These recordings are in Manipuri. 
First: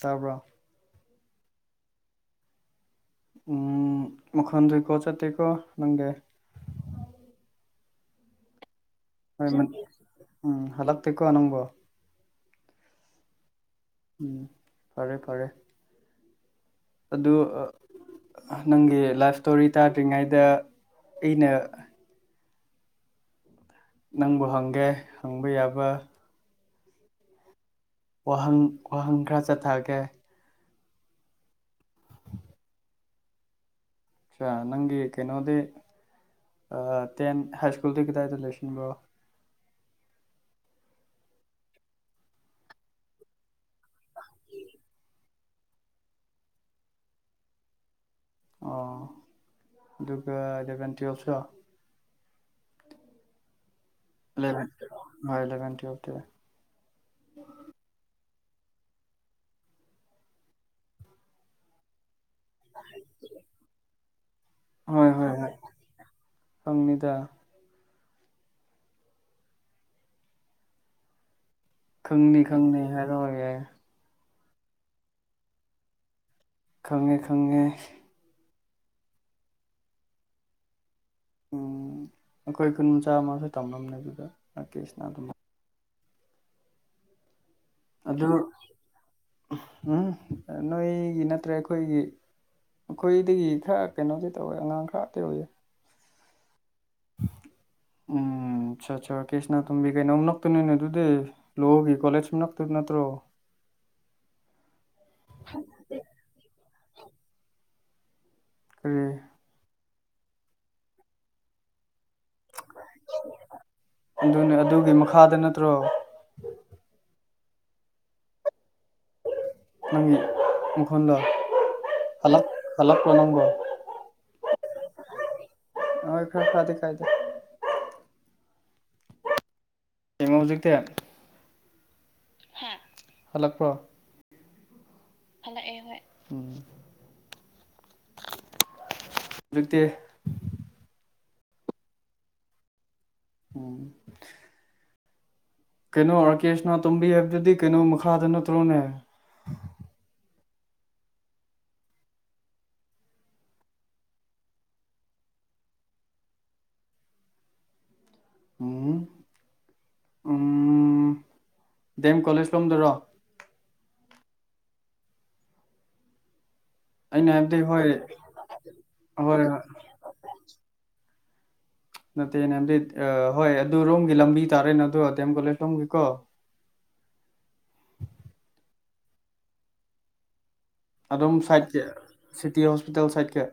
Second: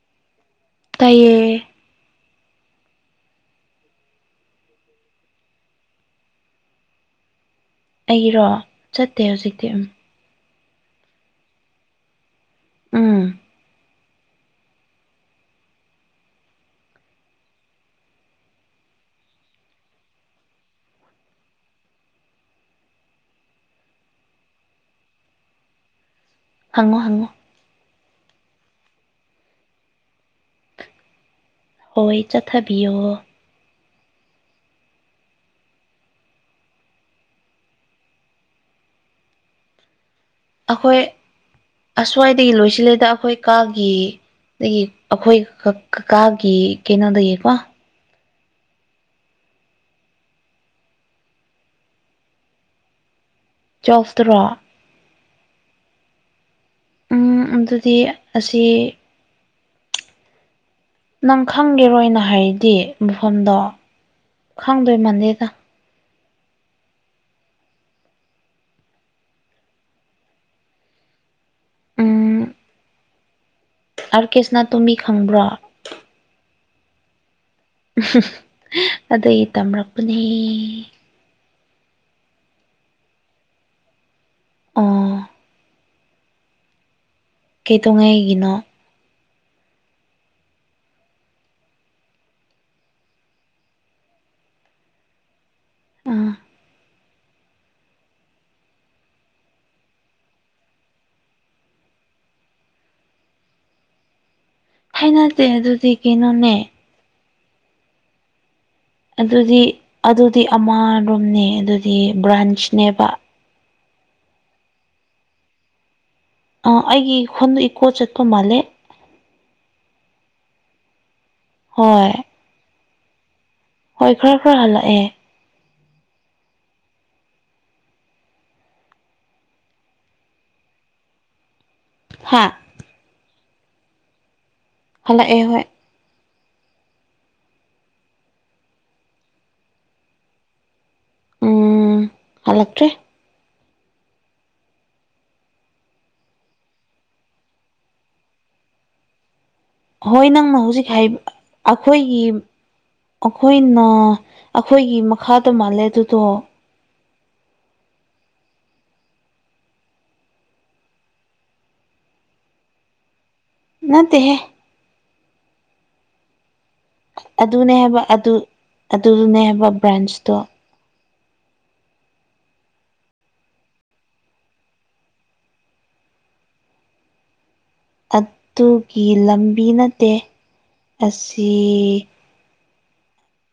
ꯇꯄ ꯇꯌꯦ ꯎꯝ ꯃꯈꯗꯔꯤ ꯀꯣ ꯆꯠꯇꯀꯣ ꯅꯪꯒ ꯑꯩꯔꯣ ꯆꯠꯇꯦ ꯍꯧꯖꯤꯛꯇꯤ ꯎꯝ ꯎꯝ ꯍꯂꯛꯄꯤꯤꯀꯣ ꯑꯅꯝꯕꯣ ꯑꯝ ꯎꯝ ꯐꯔꯦ ꯐꯔꯦ ꯑꯗꯨ ꯅꯪꯒꯤ ꯂꯥꯏꯐ ꯏꯁꯇꯣꯔꯤ ꯇꯥꯗ꯭ꯔꯤꯉꯩꯗ ꯑꯩꯅ ꯅꯪꯕꯨ ꯍꯪꯒꯦ ꯍꯪꯕ ꯌꯥꯕ ꯍꯉꯣ ꯍꯉꯣ ꯋꯥꯍꯪ ꯋꯥꯍꯪ ꯈꯔ ꯆꯠꯊꯒꯦ ꯍꯣꯏ ꯆꯠꯊꯕꯤꯌꯣ ꯑꯆꯥ ꯅꯪꯒꯤ ꯀꯩꯅꯣꯗꯦ ꯇꯦꯟ ꯍꯥꯏ ꯁ꯭ꯀꯨꯜꯗꯨ ꯀꯗꯥꯏꯗ ꯂꯩꯁꯤꯟꯕꯣ ꯑꯩꯈꯣꯏ ꯑꯁ꯭ꯋꯥꯏꯗꯒꯤ ꯂꯣꯏꯁꯤꯜꯂꯦꯗ ꯑꯩꯈꯣꯏ ꯀꯥꯒꯤ ꯑ ꯑꯩꯈꯣꯏ ꯀꯀꯥꯒꯤ ꯀꯩꯅꯣꯗꯒꯤꯀꯣ ꯑꯣ ꯑꯗꯨꯒꯒ ꯏꯚꯦꯟ ꯇꯨꯁꯨ ꯆꯣꯇ꯭ꯔꯥ ꯍ ꯏꯂ ꯀꯇꯤ ꯋꯥꯇ ꯎꯝ ꯑꯗꯨꯗꯤ ꯑꯁꯤ ꯅꯪ ꯈꯪꯒꯦꯔꯣꯅ ꯍꯥꯏꯗꯤ ꯃꯐꯝꯗꯣ ꯈꯪꯗꯣꯏ ꯃꯥꯟꯂꯦꯗ ꯐꯪꯅꯤꯗ ꯈꯪꯅꯤ ꯈꯪꯅꯤ ꯍꯥꯏꯔꯑꯣꯒꯦ ꯑꯥꯔꯀꯦꯁꯅ ꯇꯨꯃꯤ ꯈꯪꯕ꯭ꯔꯣ ꯈꯪꯉꯦ ꯈꯪꯉꯦ ꯑꯗꯩ ꯇꯝꯔꯛꯄꯅꯦ ꯎꯝ ꯑꯈꯣꯏ ꯈꯨꯨꯟ ꯃꯆꯥꯃꯁꯨ ꯇꯝꯃꯝꯅꯦ ꯑꯗꯨꯗ ꯔꯀꯦꯁꯅ ꯑꯣ ꯑꯗꯨꯝ ꯀꯩꯗꯧꯉꯩꯒꯤꯅꯣ ꯎꯝꯍꯝ ꯅꯣꯏꯒꯤ ꯅꯠꯇ꯭ꯔꯦ ꯑꯩꯈꯣꯏꯒꯤ ꯑꯈꯣꯏꯗꯒꯤ ꯈꯔ ꯀꯩꯅꯣꯗꯤ ꯇꯧꯋꯦ ꯑꯉꯥꯡ ꯈꯔ ꯇꯧꯌꯦ ꯎꯝ ꯎꯝ ꯆꯥ ꯆꯥ ꯀꯦꯁꯅ ꯇꯨꯝꯕꯤ ꯀꯩꯅꯣ ꯅꯣꯛꯇꯅꯅꯦ ꯑꯗꯨꯗꯦ ꯂꯣꯒꯤ ꯀꯣꯂꯦꯁ ꯅꯞꯇꯨ ꯅꯠꯇ꯭ꯔꯣ [unintelligible] ꯍꯩꯅꯗꯦ ꯑꯗꯨꯗꯤ ꯀꯩꯅꯣꯅꯦ ꯀꯔꯤ ꯑꯗꯨꯗꯤ ꯑꯗꯨꯗꯤ ꯑꯃꯔꯣꯝꯅꯦ ꯑꯗꯨꯗꯤ ꯕ꯭ꯔꯥꯟꯁꯅꯦꯕ ꯑꯗꯨꯅꯦ ꯑꯗꯨꯒꯤ ꯃꯈꯥꯗ ꯅꯠꯇ꯭ꯔꯣ ꯑ ꯑꯩꯒꯤ ꯍꯣꯟꯗꯤ ꯏꯀꯣ ꯆꯠꯄ ꯃꯥꯜꯂꯦ ꯅꯪꯒꯤ ꯃꯈꯣꯟꯂꯣ ꯍꯣꯏ ꯀꯂꯞꯄꯣ ꯅꯪꯕꯣ ꯍꯣꯏ ꯈꯔ ꯈꯔ ꯍꯜꯂꯛ ꯑꯦ ꯑꯣꯏ ꯈꯔ ꯐꯗꯦ ꯀꯥꯏꯗꯦ ꯌꯦꯡꯉꯣ ꯍꯧꯖꯤꯛꯇꯤ ꯍꯥ ꯍ ꯍꯜꯂꯛꯄ꯭ꯔꯣ ꯐꯂꯛ ꯑꯦ ꯍꯣꯏ ꯍꯧꯖꯤꯛꯇꯤ ꯎꯝ ꯍꯂꯛꯇ꯭ꯔꯦ ꯎꯝ ꯀꯩꯅꯣ ꯑꯥꯔꯀꯦ ꯁꯅ ꯇꯣꯝꯕꯤ ꯍꯥꯏꯕꯗꯨꯗꯤ ꯀꯩꯅꯣ ꯃꯈꯥꯗ ꯅꯠꯇ꯭ꯔꯣꯅꯦ ꯍꯣꯏ ꯅꯪꯅ ꯍꯧꯖꯤꯛ ꯍꯥꯏꯕ ꯑꯩꯈꯣꯏꯒꯤ ꯑꯈꯣꯏꯅ ꯑꯈꯣꯏꯒꯤ ꯃꯈꯥꯗ ꯃꯥꯜꯂꯦ ꯑꯗꯨꯗꯣ ꯎꯝ ꯎꯝ ꯗꯦꯝ ꯀꯣꯂꯦꯖ ꯔꯣꯝꯗꯔꯣ ꯅꯠꯇꯦꯍꯦ ꯑꯩꯅ ꯍꯥꯏꯕꯗꯤ ꯑꯗꯨꯅꯦ ꯍꯣꯏ ꯍꯥꯏꯕ ꯑꯗꯨ ꯑꯗꯨꯅꯦ ꯍꯣꯏ ꯍꯥꯏꯕ ꯕ꯭ꯔꯥꯟꯁꯇꯣ ꯅꯠꯇꯦꯅꯦꯝꯗꯤ ꯑ ꯍꯣꯏ ꯑꯗꯨ ꯔꯣꯝꯒꯤ ꯂꯝꯕꯤ ꯇꯥꯔꯦꯅꯥ ꯑꯗꯨ ꯑ ꯗꯦꯝ ꯀꯣꯂꯦꯖꯂꯣꯝꯒꯤꯀꯣ ꯑꯗꯨꯒꯤ ꯂꯝꯕꯤ ꯅꯠꯇꯦ ꯑꯁꯤ ꯇꯤ ꯍꯣꯁꯄꯤꯇꯥꯜ ꯁꯥꯏꯠꯀꯦ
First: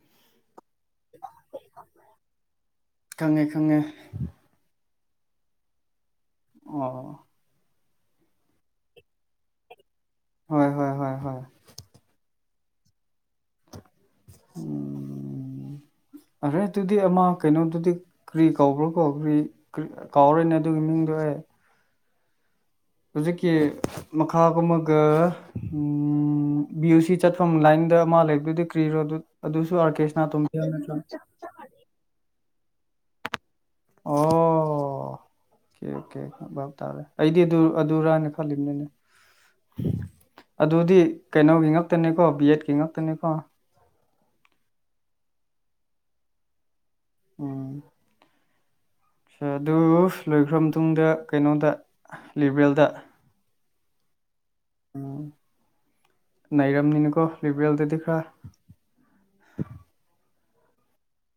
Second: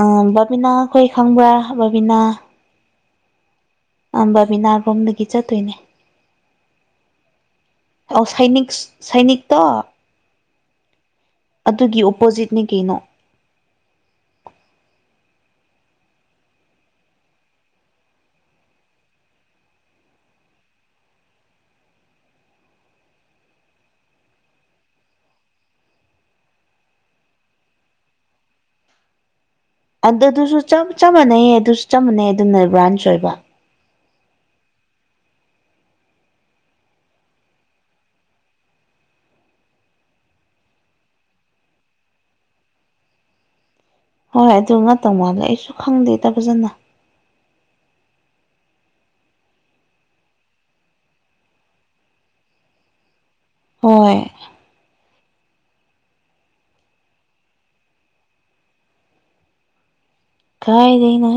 ꯑꯥ ꯕꯥꯕꯤꯅꯥ ꯈꯣꯏ ꯈꯪꯕ꯭ꯔꯥ ꯀꯪꯉꯦ ꯑꯝꯕꯕꯤꯅꯥ ꯔꯣꯝꯗꯒꯤ ꯆꯠꯇꯣꯏꯅꯦ ꯑꯣ ꯑꯣ ꯁꯥꯏꯅꯤꯏꯛꯁ ꯁꯩꯅꯤꯛ ꯇꯣ ꯍꯣꯏ ꯍꯣꯏ ꯍꯣꯏ ꯍꯣꯏ ꯑꯗꯨꯒꯤ ꯑꯣꯄꯣꯖꯤꯠꯅꯦ ꯀꯩꯅꯣ ꯎꯝ [inaudible] ꯑꯍꯔꯦ ꯑꯗꯨꯗꯤ ꯑꯃ ꯀꯩꯅꯣꯗꯨꯗꯤ ꯀꯔꯤ ꯀꯧꯕ꯭ꯔꯣ ꯀꯣꯈꯔꯦ ꯀꯔꯤ ꯀꯥꯎꯔꯣꯏꯅꯦ ꯑꯗꯨꯒꯤ ꯃꯤꯡꯗꯣꯑꯩ ꯍꯦ ꯍꯧꯖꯤꯛꯀꯤ ꯃꯈꯥꯒꯨꯝ ꯃꯒ ꯎꯝ ꯕꯤ ꯌꯨ ꯁꯤ ꯆꯠꯐꯝ ꯂꯥꯏꯟ ꯗ ꯃꯥ ꯂꯩꯕꯗꯨꯗꯤ ꯀ꯭ꯔꯤꯔꯣ ꯗꯨꯠ ꯑꯗꯨ ꯑꯗꯨꯁꯨ ꯆꯞ ꯆꯞ ꯃꯥꯟꯅꯩꯌꯦ ꯑꯗꯨꯁ ꯆꯞ ꯃꯥꯟꯅꯩ ꯑꯗꯨꯅ ꯕ꯭ꯔꯥꯟꯁ ꯑꯣꯏꯕ ꯑꯣ ꯀꯦ ꯀꯦ ꯚꯥꯞ ꯇꯥꯔꯦ ꯑꯩꯗꯤ ꯑꯗꯨ ꯑꯗꯨꯔꯥꯅ ꯈꯜꯂꯤꯕꯅꯤꯅꯦ ꯑꯗꯨꯗꯤ ꯀꯩꯅꯣꯒꯤ ꯉꯇꯅꯦꯀꯣ ꯕꯤ ꯑꯦꯠ ꯀꯤ ꯉꯥꯛꯇꯅꯤꯀꯣ ꯍꯣꯏ ꯑꯗꯨ ꯉꯥꯛꯇꯧ ꯃꯥꯜꯂꯦ ꯑꯩꯁꯨ ꯈꯪꯗꯦꯗ ꯐꯖꯅ ꯎꯝ [inaudible] [inaudible] ꯑꯗꯨ ꯂꯣꯏꯈ꯭ꯔ ꯃꯇꯨꯡꯗ ꯀꯩꯅꯣꯗ ꯂꯤꯕꯔꯦꯜꯗ ꯍꯣꯏ ꯎꯝ ꯂꯩꯔꯝꯅꯤꯅꯀꯣ ꯂꯤꯕꯔꯦꯜꯗꯗꯤ ꯈꯔ ꯀꯥꯏ ꯂꯩꯩꯅ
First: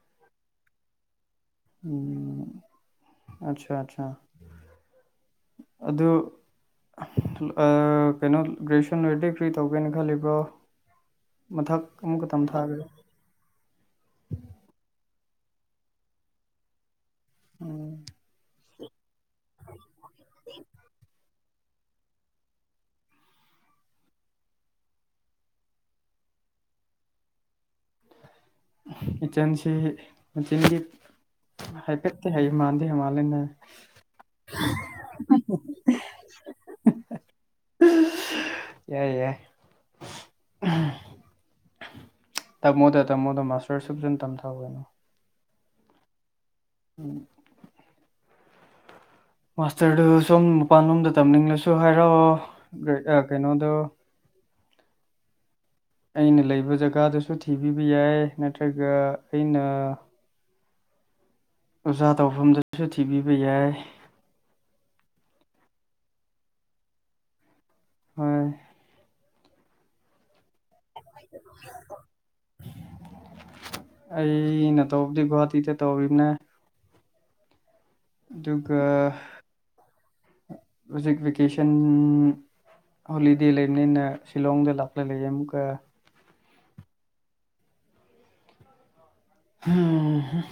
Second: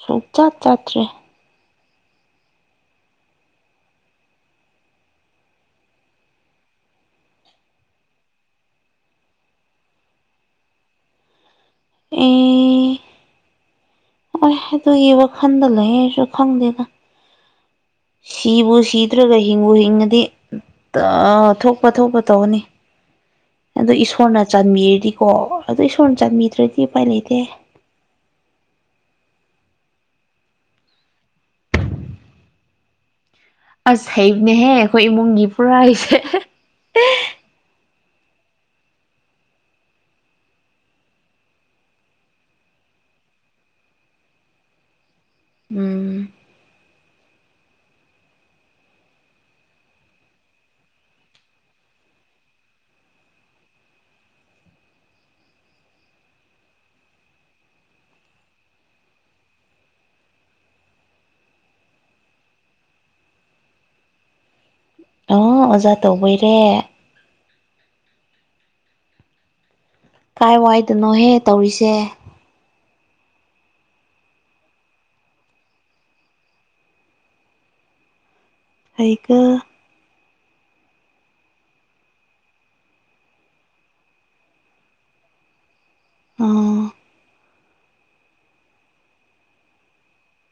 ꯁꯨ ꯆꯥꯠ ꯆꯥꯠ꯭ꯔꯦ ꯎꯝ ꯑꯠꯆꯥ ꯑꯠꯆꯥ ꯑꯗꯨ ꯑ ꯀꯩꯅꯣ ꯒ꯭ꯔꯦꯁꯟ ꯔꯗꯤ ꯐ꯭ꯔꯤ ꯇꯧꯒꯦꯅ ꯈꯜꯂꯤꯕ꯭ꯔꯣ ꯃꯊꯛ ꯑꯃꯨꯛꯈ ꯇꯝꯊꯥꯕꯤꯨ ꯑꯦ ꯈꯟꯗ ꯂꯩꯦꯁꯨ ꯈꯪꯗꯦꯗ ꯎꯝ ꯁꯤꯕꯨ ꯁꯤꯗ꯭ꯔꯒ ꯠ ꯊꯣꯛꯄ ꯊꯣꯛꯄ ꯇꯧꯒꯅꯤ ꯑꯣ ꯏꯁꯣꯔꯅ ꯆꯟꯃꯤꯔꯗꯤꯀꯣ ꯑꯗꯨ ꯏꯁꯣꯔꯅ ꯆꯟꯃꯤꯗ꯭ꯔꯗꯤ ꯎꯄꯥꯏ ꯂꯩꯇꯦ [inaudible] ꯏꯆꯟꯁꯤ ꯃꯆꯤꯟꯒꯤ ꯍꯥꯏꯐꯦꯠꯇꯦ ꯍꯥꯏ ꯃꯥꯟꯗꯦ ꯃꯥꯜꯂꯦꯅꯦ ꯑꯁ ꯍꯩꯕꯅꯦꯍꯦ ꯑꯩꯈꯣꯏ ꯏꯃꯨꯡꯒꯤ ꯄꯨꯔꯥ ꯍꯥꯏꯁꯦ ꯌꯥꯏ ꯌꯥꯏ ꯇꯝꯃꯣꯗ ꯇꯝꯃꯣꯗ ꯃꯥꯁꯇꯔ ꯁꯅ ꯇꯝꯊꯥꯅꯣ ꯎꯝ ꯎꯝ ꯃꯥꯁꯇꯔꯗꯨ ꯁꯣꯝ ꯃꯄꯥꯟꯂꯣꯝꯗ ꯇꯝꯅꯤꯡꯂꯁꯨ ꯍꯥꯏꯔꯛꯑꯣ ꯀꯩꯅꯣꯗꯣ [inaudible] ꯑꯩꯅ ꯂꯩꯕ ꯖꯒꯥꯗꯨꯁꯨ ꯊꯤꯕꯤꯕ ꯌꯥꯏ ꯅꯠꯇ꯭ꯔꯒ ꯑꯩꯅ ꯑꯣꯖꯥ ꯇꯧꯐꯝꯗꯁꯨ ꯊꯤꯕꯤꯕ ꯌꯥꯏ ꯑ ꯑꯣꯖꯥ ꯇꯧꯕꯩꯔꯦ ꯍꯣꯏ ꯀꯥꯏ ꯋꯥꯏꯗꯅꯣꯍꯦ ꯇꯧꯔꯤꯁꯦ ꯑꯩꯅ ꯇꯧꯕꯗꯤ ꯒꯨꯍꯥꯇꯤꯗ ꯇꯧꯔꯤꯕꯅꯦ ꯑꯗꯨꯒ ꯀꯔꯤꯒ ꯍꯧꯖꯤꯛ ꯕꯦꯀꯦꯁꯟ ꯍꯣꯂꯤꯗꯦ ꯂꯩꯕꯅꯤꯅ ꯁꯤꯂꯣꯡꯗ ꯂꯥꯛꯂꯒ ꯂꯩꯌꯦ ꯑꯃꯨꯛꯀ ꯑꯥ ꯑꯣ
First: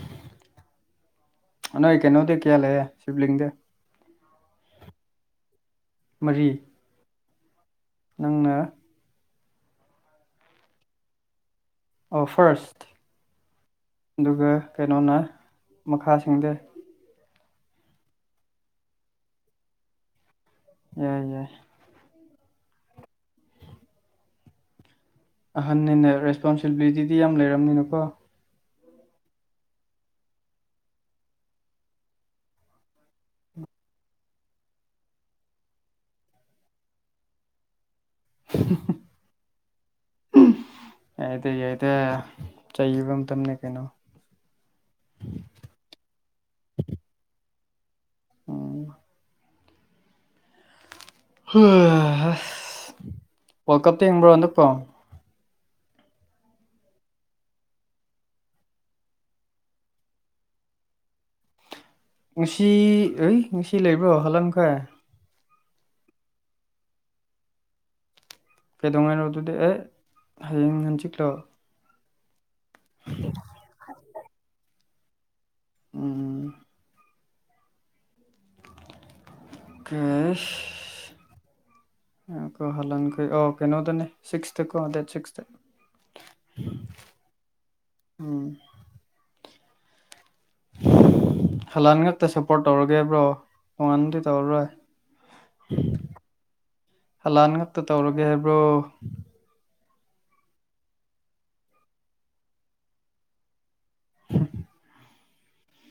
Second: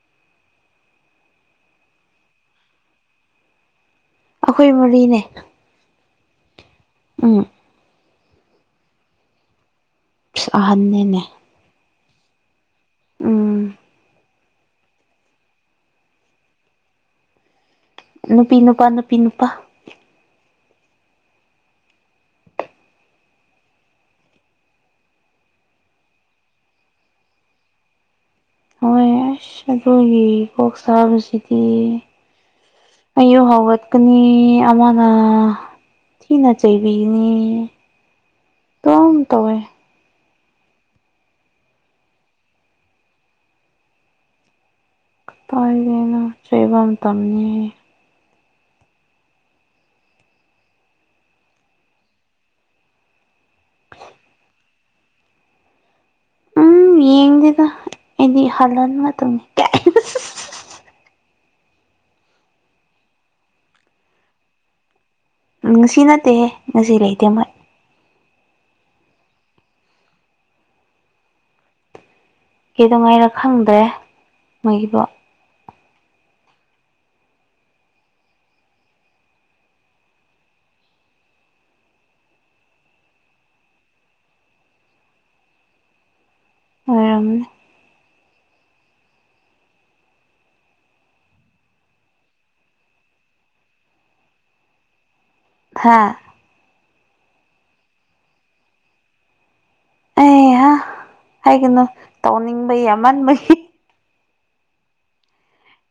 ꯅꯅꯌꯦꯛ ꯀꯩꯅꯣꯗ ꯀꯌꯥꯂꯦ ꯁꯤꯕꯂꯤꯗ ꯑꯩꯈꯣꯏ ꯃꯔꯤꯅꯦ ꯃꯔꯤ ꯎꯝ ꯅꯪꯅ ꯁꯍꯅꯦꯅꯦ ꯑꯣ ꯐꯥꯔꯁꯠ ꯎꯝ ꯑꯗꯨꯒ ꯀꯩꯅꯣꯅ ꯃꯈꯥꯁꯤꯡꯗ ꯅꯨꯄꯤ ꯅꯨꯄꯥ ꯅꯨꯄꯤ ꯅꯨꯄꯥ ꯑꯣ ꯌꯥꯏ ꯑꯍꯟꯅꯤꯅꯦ ꯔꯦꯁꯄꯣꯟꯁꯤꯕꯤꯂꯤꯇꯤꯗꯤ ꯌꯥꯝ ꯂꯩꯔꯝꯅꯤꯅꯀꯣ ꯍꯣꯏ ꯑꯁ ꯑꯗꯨꯒꯤ ꯀꯣꯛ ꯁꯥꯕꯁꯤꯗꯤ ꯑꯣ ꯍꯋꯠꯀꯅꯤ ꯑꯃꯅ ꯊꯅ ꯆꯕꯤꯅꯤ ꯇ ꯑ ꯇꯋ ꯑꯩꯗꯤ ꯑꯩꯗ ꯆꯩꯕ ꯃꯇꯝꯅꯦ ꯀꯩꯅꯣ ꯇꯗꯅ ꯆꯕ ꯑꯃ ꯇꯅꯤ ꯎꯝ ꯍ ꯋꯥꯔꯜ ꯀꯞꯇ ꯌꯦꯡꯕ꯭ꯔꯣ ꯍꯟꯗꯛꯄꯣ ꯎꯝ ꯌꯦꯡꯗꯦꯗ ꯑꯩꯗꯤ ꯍꯜꯍꯟ ꯃꯇꯝꯅꯤ ꯉꯅꯨꯡꯁꯤ ꯍ ꯅꯨꯡꯁꯤ ꯂꯩꯕ꯭ꯔꯣ ꯍꯥꯜꯂꯝꯂꯝꯈꯦ ꯉꯁꯤ ꯅꯠꯇꯦꯍ ꯉꯁꯤ ꯂꯩꯇꯦ ꯃꯣꯏ ꯀꯩꯗꯧꯉꯥꯏꯅꯣ ꯑꯗꯨꯗꯤ ꯑꯦ ꯍꯌꯦꯡ ꯍꯟꯆꯤꯛꯂꯣ ꯀꯩꯗꯧꯉꯥꯏꯔ ꯈꯪꯗ꯭ꯔꯦ ꯃꯣꯏꯒꯤꯗꯣ ꯎꯝ ꯀꯦꯁ ꯣ ꯍꯂꯅꯤꯈ ꯑꯣꯀꯦ ꯅꯣꯗ ꯁꯤꯛꯁꯇꯀꯣ ꯗꯦ ꯁꯤ ꯑꯣꯏꯔꯝꯃꯦ ꯍꯂꯥꯟ ꯉꯛꯇ ꯁꯞꯄꯣꯔꯠ ꯇꯧꯔꯒꯦꯕ꯭ꯔꯣ ꯍꯉꯅꯗꯤ ꯇꯧꯔꯔꯣꯏ ꯍꯥꯥ ꯍꯂꯥꯟ ꯉꯛꯇ ꯇꯧꯔꯒꯦ ꯍꯥꯏꯕ꯭ꯔꯣ ꯑꯦ ꯍꯥꯏꯒꯅꯨ ꯇꯧꯅꯤꯡꯕꯩ ꯌꯥꯝꯟꯕꯩ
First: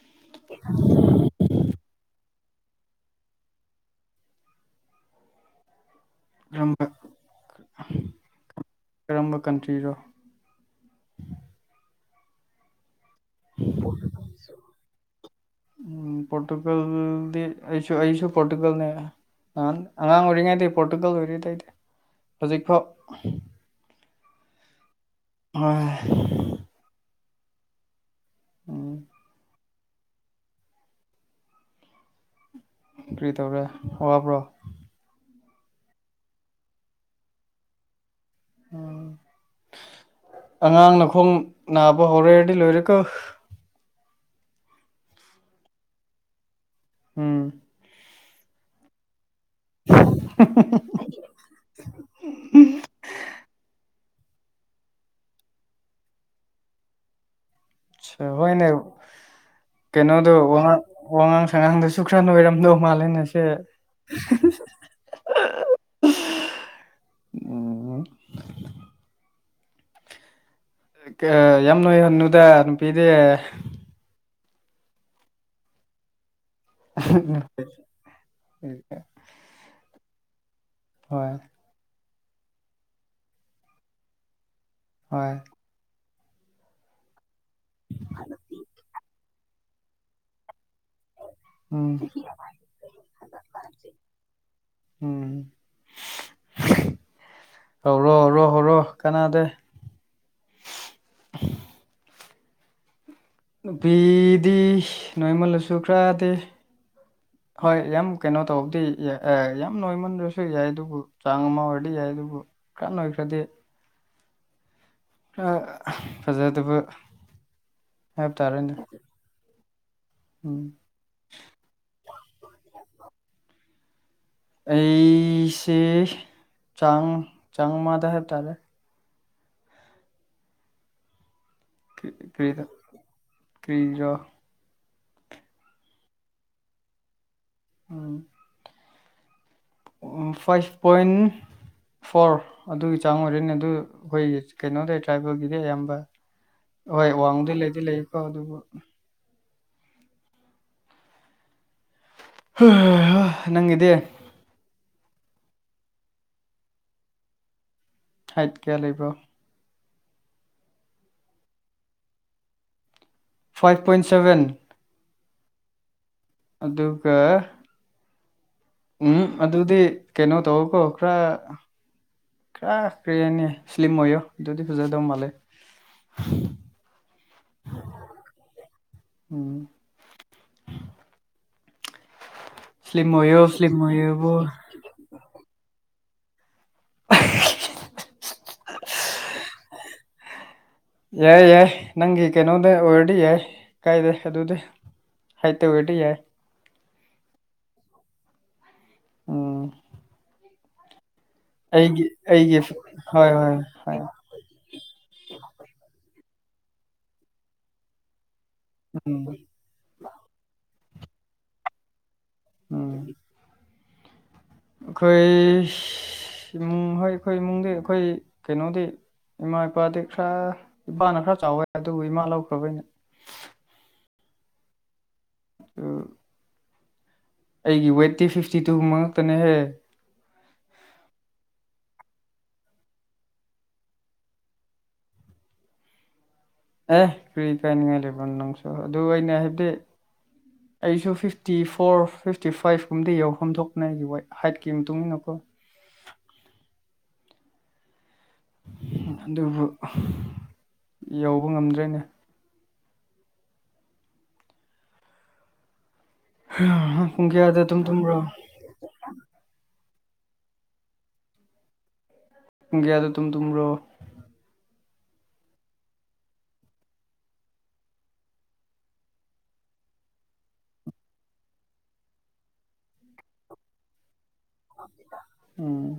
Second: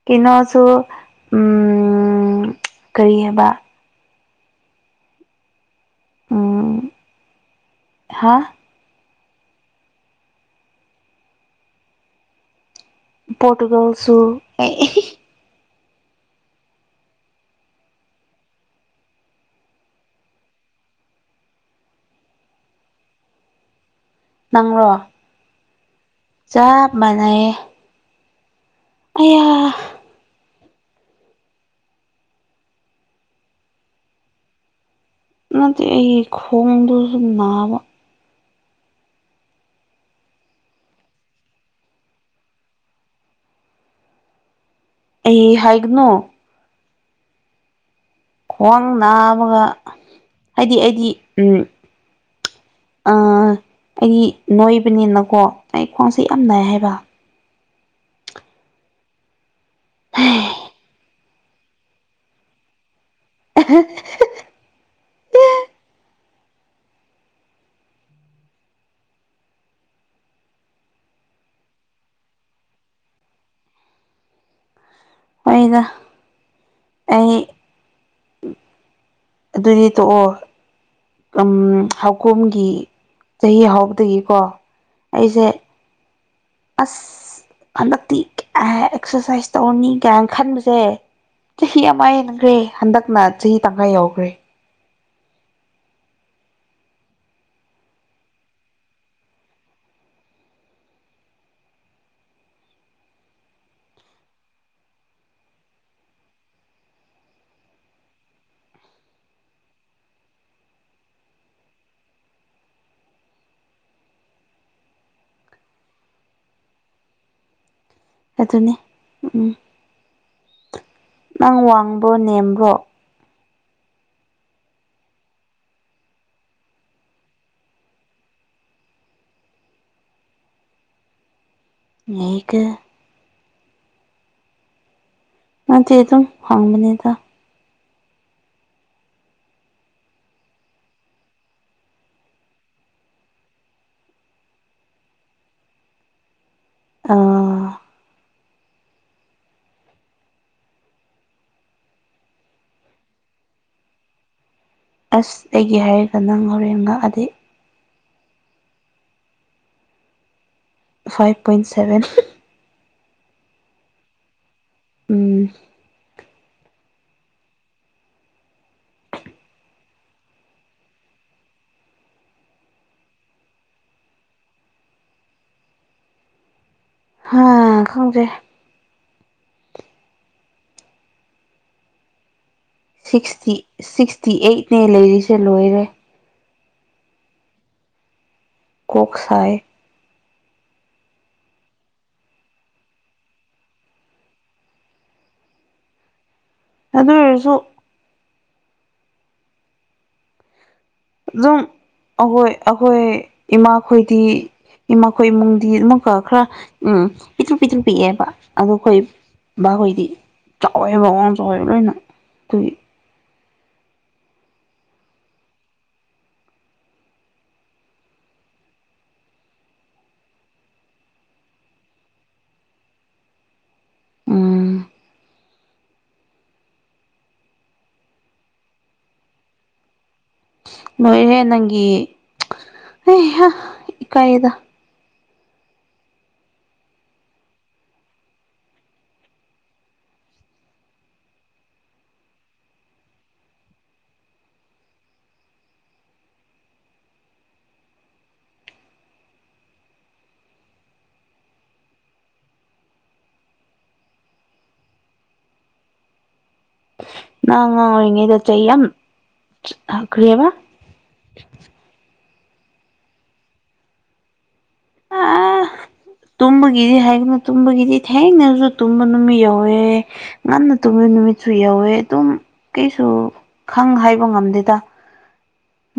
ꯀꯩꯅꯣꯁꯨ ꯎꯝ ꯀꯔꯤ ꯍꯥꯏꯕ ꯀꯔꯝꯕ ꯍꯥ ꯀꯔꯝꯕ ꯀꯟꯇ꯭ꯔꯤꯅꯣ ꯄꯣꯣꯔꯇꯨꯒꯜꯁꯨ ꯑꯦ ꯎꯝ ꯄꯣꯣꯔꯇꯨꯒꯜꯗꯤꯁꯨ ꯑꯁꯨ ꯄꯣꯣꯔꯇꯨꯒꯜꯅꯦ ꯑꯍꯥꯟ ꯑꯉꯥꯡ ꯑꯣꯏꯔꯤꯉꯩꯗꯒꯤ ꯄꯣꯔꯇꯨꯒꯜ ꯑꯣꯏꯔꯤꯩꯗꯤ ꯍꯧꯖꯤꯛꯐꯥꯎ ꯅꯪꯣ ꯑ ꯌꯦ ꯑꯌꯥ ꯀꯔꯤ ꯇꯧꯔꯦ ꯋꯥꯕ꯭ꯔꯣ ꯅꯗꯤ ꯑꯩ ꯈꯣꯡꯗꯨꯔ ꯕ ꯑꯉꯥꯡꯅꯈꯣꯡ ꯅꯥꯕ ꯍꯧꯔꯦꯔꯗꯤ ꯂꯣꯏꯔꯦꯀ ꯑꯩ ꯍꯥꯏꯥꯏꯒꯅꯣ ꯎꯝ ꯈ꯭ꯋꯥꯡ ꯅ ꯑꯃ ꯍꯥꯏꯗꯤ ꯑꯩꯗꯤ ꯎꯝ ꯑ ꯑꯩꯗꯤ ꯅꯣꯏꯕꯅꯤꯅꯀꯣ ꯑꯩ ꯈ꯭ꯋꯥꯡꯁꯦ ꯌꯥꯝ ꯅꯥꯏ ꯍꯥꯏꯕ ꯍꯣꯏꯅꯦ ꯀꯩꯅꯣꯗ ꯋꯥꯍ ꯋꯥꯉꯥꯡ ꯁꯉꯥꯡꯗꯁꯨ ꯈꯔ ꯅꯣꯏꯔꯝꯗꯧ ꯃꯥꯜꯂꯦꯅ ꯁꯦ ꯎꯝ ꯌꯥꯝꯃꯅ ꯅꯨꯗ ꯅꯨꯄꯤꯗꯦ ꯑꯣꯏꯗ [inaudible] ꯑꯗꯨꯗꯤ ꯇꯣꯛꯑꯣ ꯍꯣꯏ ꯎ ꯍꯧꯈꯣꯝꯒꯤ ꯆꯍꯤ ꯍꯥꯎꯕꯗꯒꯤꯀꯣ ꯍꯣꯏ ꯑꯩꯁꯦ ꯑꯁ ꯍꯟꯗꯛꯇꯤ ꯑꯦꯛꯁꯔꯁꯥꯏꯁ ꯇꯧꯔꯅꯤ ꯀꯥꯏꯅ ꯈꯟꯕꯁ ꯁꯦ ꯆꯍꯤ ꯎꯝ ꯑꯃ ꯍꯦꯟꯈ꯭ꯔꯦ ꯍꯟꯗꯛꯅ ꯆꯍꯤ ꯇꯪꯉꯥ ꯌꯥꯎꯈ꯭ꯔꯦ ꯎꯝ ꯍꯧꯔꯣ ꯍꯧꯧꯔꯣ ꯍꯧꯔꯣ ꯀꯅꯥꯗ [inaudible] ꯅꯨꯄꯤꯗꯤ ꯅꯣꯏꯃꯜꯂꯁꯨ ꯀꯔꯗꯦ ꯍꯣꯏ ꯌꯥꯝ ꯀꯩꯅꯣ ꯇꯧꯕꯗꯤ ꯌꯥꯝ ꯅꯣꯏꯃꯟꯕꯁꯨ ꯌꯥꯏ ꯑꯗꯨꯕꯨ ꯆꯥꯡ ꯑꯃ ꯑꯣꯏꯔꯗꯤ ꯌꯥꯏ ꯑꯗꯨꯕꯨ ꯀꯥꯟ ꯑꯣꯏꯈ꯭ꯔꯗꯤ ꯐꯖꯩ ꯑꯗꯨꯕ ꯑꯗꯨꯅꯤ ꯎꯝ ꯎꯝ ꯅꯪ ꯋꯥꯡꯕꯣ ꯅꯦꯝꯕꯣ ꯑꯩꯁꯦ ꯆ ꯆꯥꯃꯥꯗꯍꯦꯕ ꯇꯔꯦ ꯉ ꯀ ꯀꯔꯤꯖꯣ ꯅꯠꯇꯦ ꯑꯗꯨꯝ ꯍꯥꯡꯕꯅꯦꯗ ꯎꯝ ꯐꯥꯏꯚ ꯄꯣꯏꯟ ꯐꯣꯔ ꯑꯗꯨꯒꯤ ꯆꯥꯡ ꯑꯣꯏꯔꯅꯦ ꯑꯗꯨ ꯑꯩꯈꯣꯏꯒꯤ ꯀꯩꯅꯣꯗ ꯇ꯭ꯔꯥꯏꯕꯦꯜꯒꯤꯗꯤ ꯑꯌꯥꯝꯕ ꯍꯣꯏ ꯋꯥꯡꯃꯗꯤ ꯑꯥ ꯂꯩꯗꯤ ꯂꯩꯀꯣ ꯑꯗꯨꯕꯨ ꯅꯪꯗꯦ ꯑꯁ ꯑꯩꯒꯤ ꯍꯥꯏꯔꯒ ꯅꯪ ꯍꯣꯔꯦꯟ ꯉꯛꯑꯗꯗꯤ ꯍꯥꯏꯠ ꯀꯌꯥ ꯂꯩꯕ꯭ꯔꯣ five point seven five point seven ꯎꯝ ꯑꯗꯨꯒ ꯎꯝ ꯑꯗꯨꯗꯤ ꯀꯩꯅꯣ ꯇꯧꯀꯣ ꯈꯔ ꯀꯥ ꯀꯔꯤꯅꯤ ꯏꯁꯂꯤꯝ ꯑꯣꯏꯌꯣ ꯑꯗꯨꯗꯤ ꯐꯣꯖꯦꯗꯧ ꯃꯂꯦ ꯍꯥꯥ ꯈꯪꯒꯦ ꯎꯝ ꯁ꯭ꯂꯤꯝ ꯑꯣꯏꯌꯣ ꯁꯤꯛꯁꯇꯤ ꯁ꯭ꯂꯤꯝ ꯑꯣꯏꯌꯣꯕꯨ ꯁꯤꯛꯁꯇꯤ ꯑꯩꯠꯅꯦ ꯂꯩꯔꯤꯁꯦ ꯂꯣꯏꯔꯦ [unintelligible] ꯀꯣꯛꯁꯥꯏ ꯌꯥꯏ ꯌꯥꯏ ꯅꯪꯒꯤ ꯀꯩꯅꯣꯗ ꯑꯣꯏꯔꯗꯤ ꯌꯥꯏ ꯀꯥꯏꯗꯦ ꯑꯗꯨꯗꯤ ꯍꯥꯏ ꯇ ꯑꯣꯏꯦꯗꯤ ꯌꯥ ꯑꯗꯨ ꯑꯣꯏꯁꯨ ꯑꯣ ꯂ ꯑꯍꯣꯏ ꯑꯩꯒꯤ ꯑꯩꯍꯣꯏ ꯍꯣꯏ ꯍꯣꯏ ꯍꯣꯏ ꯏꯃꯥꯈꯣꯏꯗꯤ ꯏꯃꯥꯈꯣꯏ ꯏꯃꯨꯡꯗꯤ ꯑꯗꯨꯀ ꯈꯔ ꯎꯝ ꯄꯤꯊ꯭ꯔꯨ ꯄꯤꯊ꯭ꯔꯨ ꯄꯤꯛꯑꯦꯕ ꯑꯗꯣ ꯑꯩꯈꯣꯏ ꯎꯝ ꯕꯥꯍꯣꯏꯗꯤ ꯍꯋꯥꯦꯕꯥꯎ ꯑꯥꯎꯖ ꯍꯥꯏꯔ ꯂꯣꯏꯅ ꯇꯨꯏ ꯎꯝ ꯑꯩꯈꯣꯏ ꯏꯃꯨꯡ ꯍꯣꯏ ꯑꯩꯈꯣꯏ ꯏꯃꯨꯡꯗꯤ ꯑꯩꯈꯣꯏ ꯀꯩꯅꯣꯗꯤ ꯏꯃꯥ ꯏꯄꯥꯗꯤ ꯈꯔ ꯏꯄꯥꯅ ꯈꯔ ꯆꯥꯎꯋꯦ ꯑꯗꯨꯕꯨ ꯏꯃꯥ ꯂꯧꯈ꯭ꯔꯕꯩꯅꯦ [unintelligible] ꯑ ꯑꯩꯒꯤ ꯋꯦꯠꯇꯤ ꯐꯤꯐꯇꯤ ꯇꯨ ꯃꯛꯇꯅꯦꯍꯦ ꯃꯣꯏꯔꯦ ꯅꯒꯤꯤ ꯑ ꯏ ꯀꯥꯏꯗ ꯑꯦ ꯀꯔꯤ ꯀꯥꯏꯅꯤꯡꯉꯥꯏ ꯂꯩꯕ ꯅꯪꯁꯨ ꯑꯗꯨ ꯑꯩꯅ ꯍꯥꯏꯕꯗꯤ ꯑꯩꯁꯨ ꯐꯤꯐꯇꯤ ꯐꯣꯔ ꯐꯤꯐꯇꯤ ꯐꯥꯏꯚ ꯀꯨꯝꯗꯤ ꯌꯧꯐꯝ ꯊꯣꯛꯄꯅꯦ ꯑꯩꯒꯤ ꯍꯥꯏꯠꯀꯤ ꯃꯇꯨꯡ ꯏꯟꯅꯀꯣ [unintelligible] ꯑꯗꯨꯕꯨ ꯌꯧꯕ ꯉꯝꯗ꯭ꯔꯦꯅꯦ ꯑ ꯉꯥꯡ ꯉ ꯏꯉꯗꯌꯥꯝ ꯀꯔꯤꯂꯤꯌꯥꯕ ꯒꯌꯥꯗ ꯇꯨꯨꯝ ꯇꯨꯨꯝ꯭ꯔꯣ ꯑ ꯇꯨꯝꯕꯒꯤꯗꯤ ꯍꯥꯏꯒꯅ ꯇꯨꯝꯕꯒꯤꯗꯤ ꯊꯦꯡꯅꯁꯨ ꯇꯨꯝꯕ ꯅꯨꯃꯤꯠ ꯌꯧꯋꯦ ꯉꯟꯅ ꯇꯨꯝꯕ ꯅꯨꯃꯤꯠꯁꯨ ꯌꯥꯎꯋꯦ ꯑꯗꯨꯝ ꯀꯩꯁꯨ ꯈꯪ ꯍꯥꯏꯕ ꯉꯝꯗꯦꯗ ꯎꯝ